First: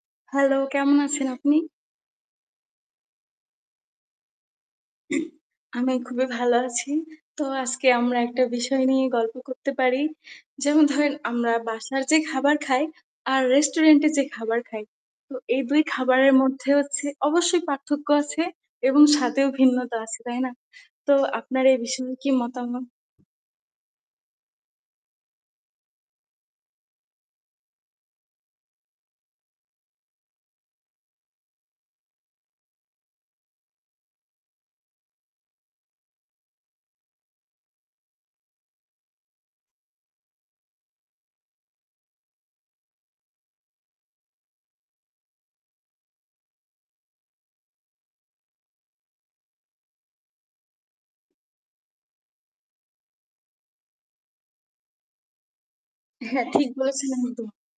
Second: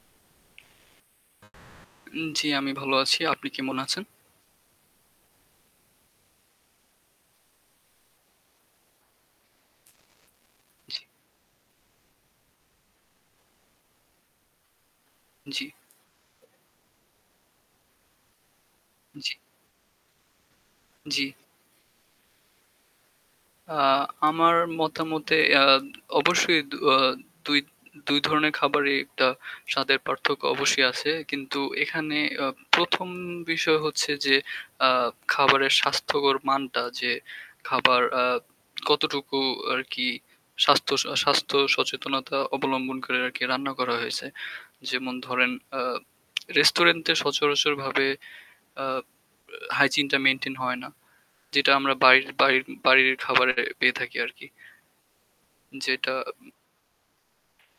Hello কেমন আছেন আপনি? উম, জ্বি। আমি ভালো আছি। আপনি কেমন আছেন? আমি খুবই ভালো আছি। তো আজকে আমরা একটা বিষয় নিয়ে গল্প করতে পারি। যেমন ধরেন আমরা বাসার যে খাবার খাই আর রেস্টুরেন্টে যে খাবার খাই। তো এই জ্বি। ২ খাবারের মধ্যে হচ্ছে অবশ্যই পার্থক্য আছে এবং জী। স্বাদেও ভিন্নতা আছে। তাই না? তো জ্বি। আপনার এই বিষয়ে কি মতামত? অ্যাঁ আমার মতামতে অ্যাঁ অবশ্যই অ্যাঁ দুই ২ ধরনের খাবারেই একটা স্বাদের পার্থক্য অবশ্যই আছে কিন্তু এখানে অ্যাঁ ১ম বিষয় হচ্ছে যে অ্যাঁ খাবারের স্বাস্থ্যকর মানটা যে খাবার অ্যাঁ কতটুকু আর কি স্বাস্থ্য আ স্বাস্থ্য সচেতনতা অবলম্বন করে আর কি রান্না করা হয়েছে? যেমন ধরেন অ্যাঁ রেস্টুরেন্টে সচরাচরভাবে অ্যাঁ হাইজিনটা মেইনটেইন হয় না, যেটা আমরা বাড়ির বাড়ির বাড়ির খাবারে পেয়ে থাকি আরকি। যেটা হ্যাঁ উম ঠিক বলেছিলেন। তো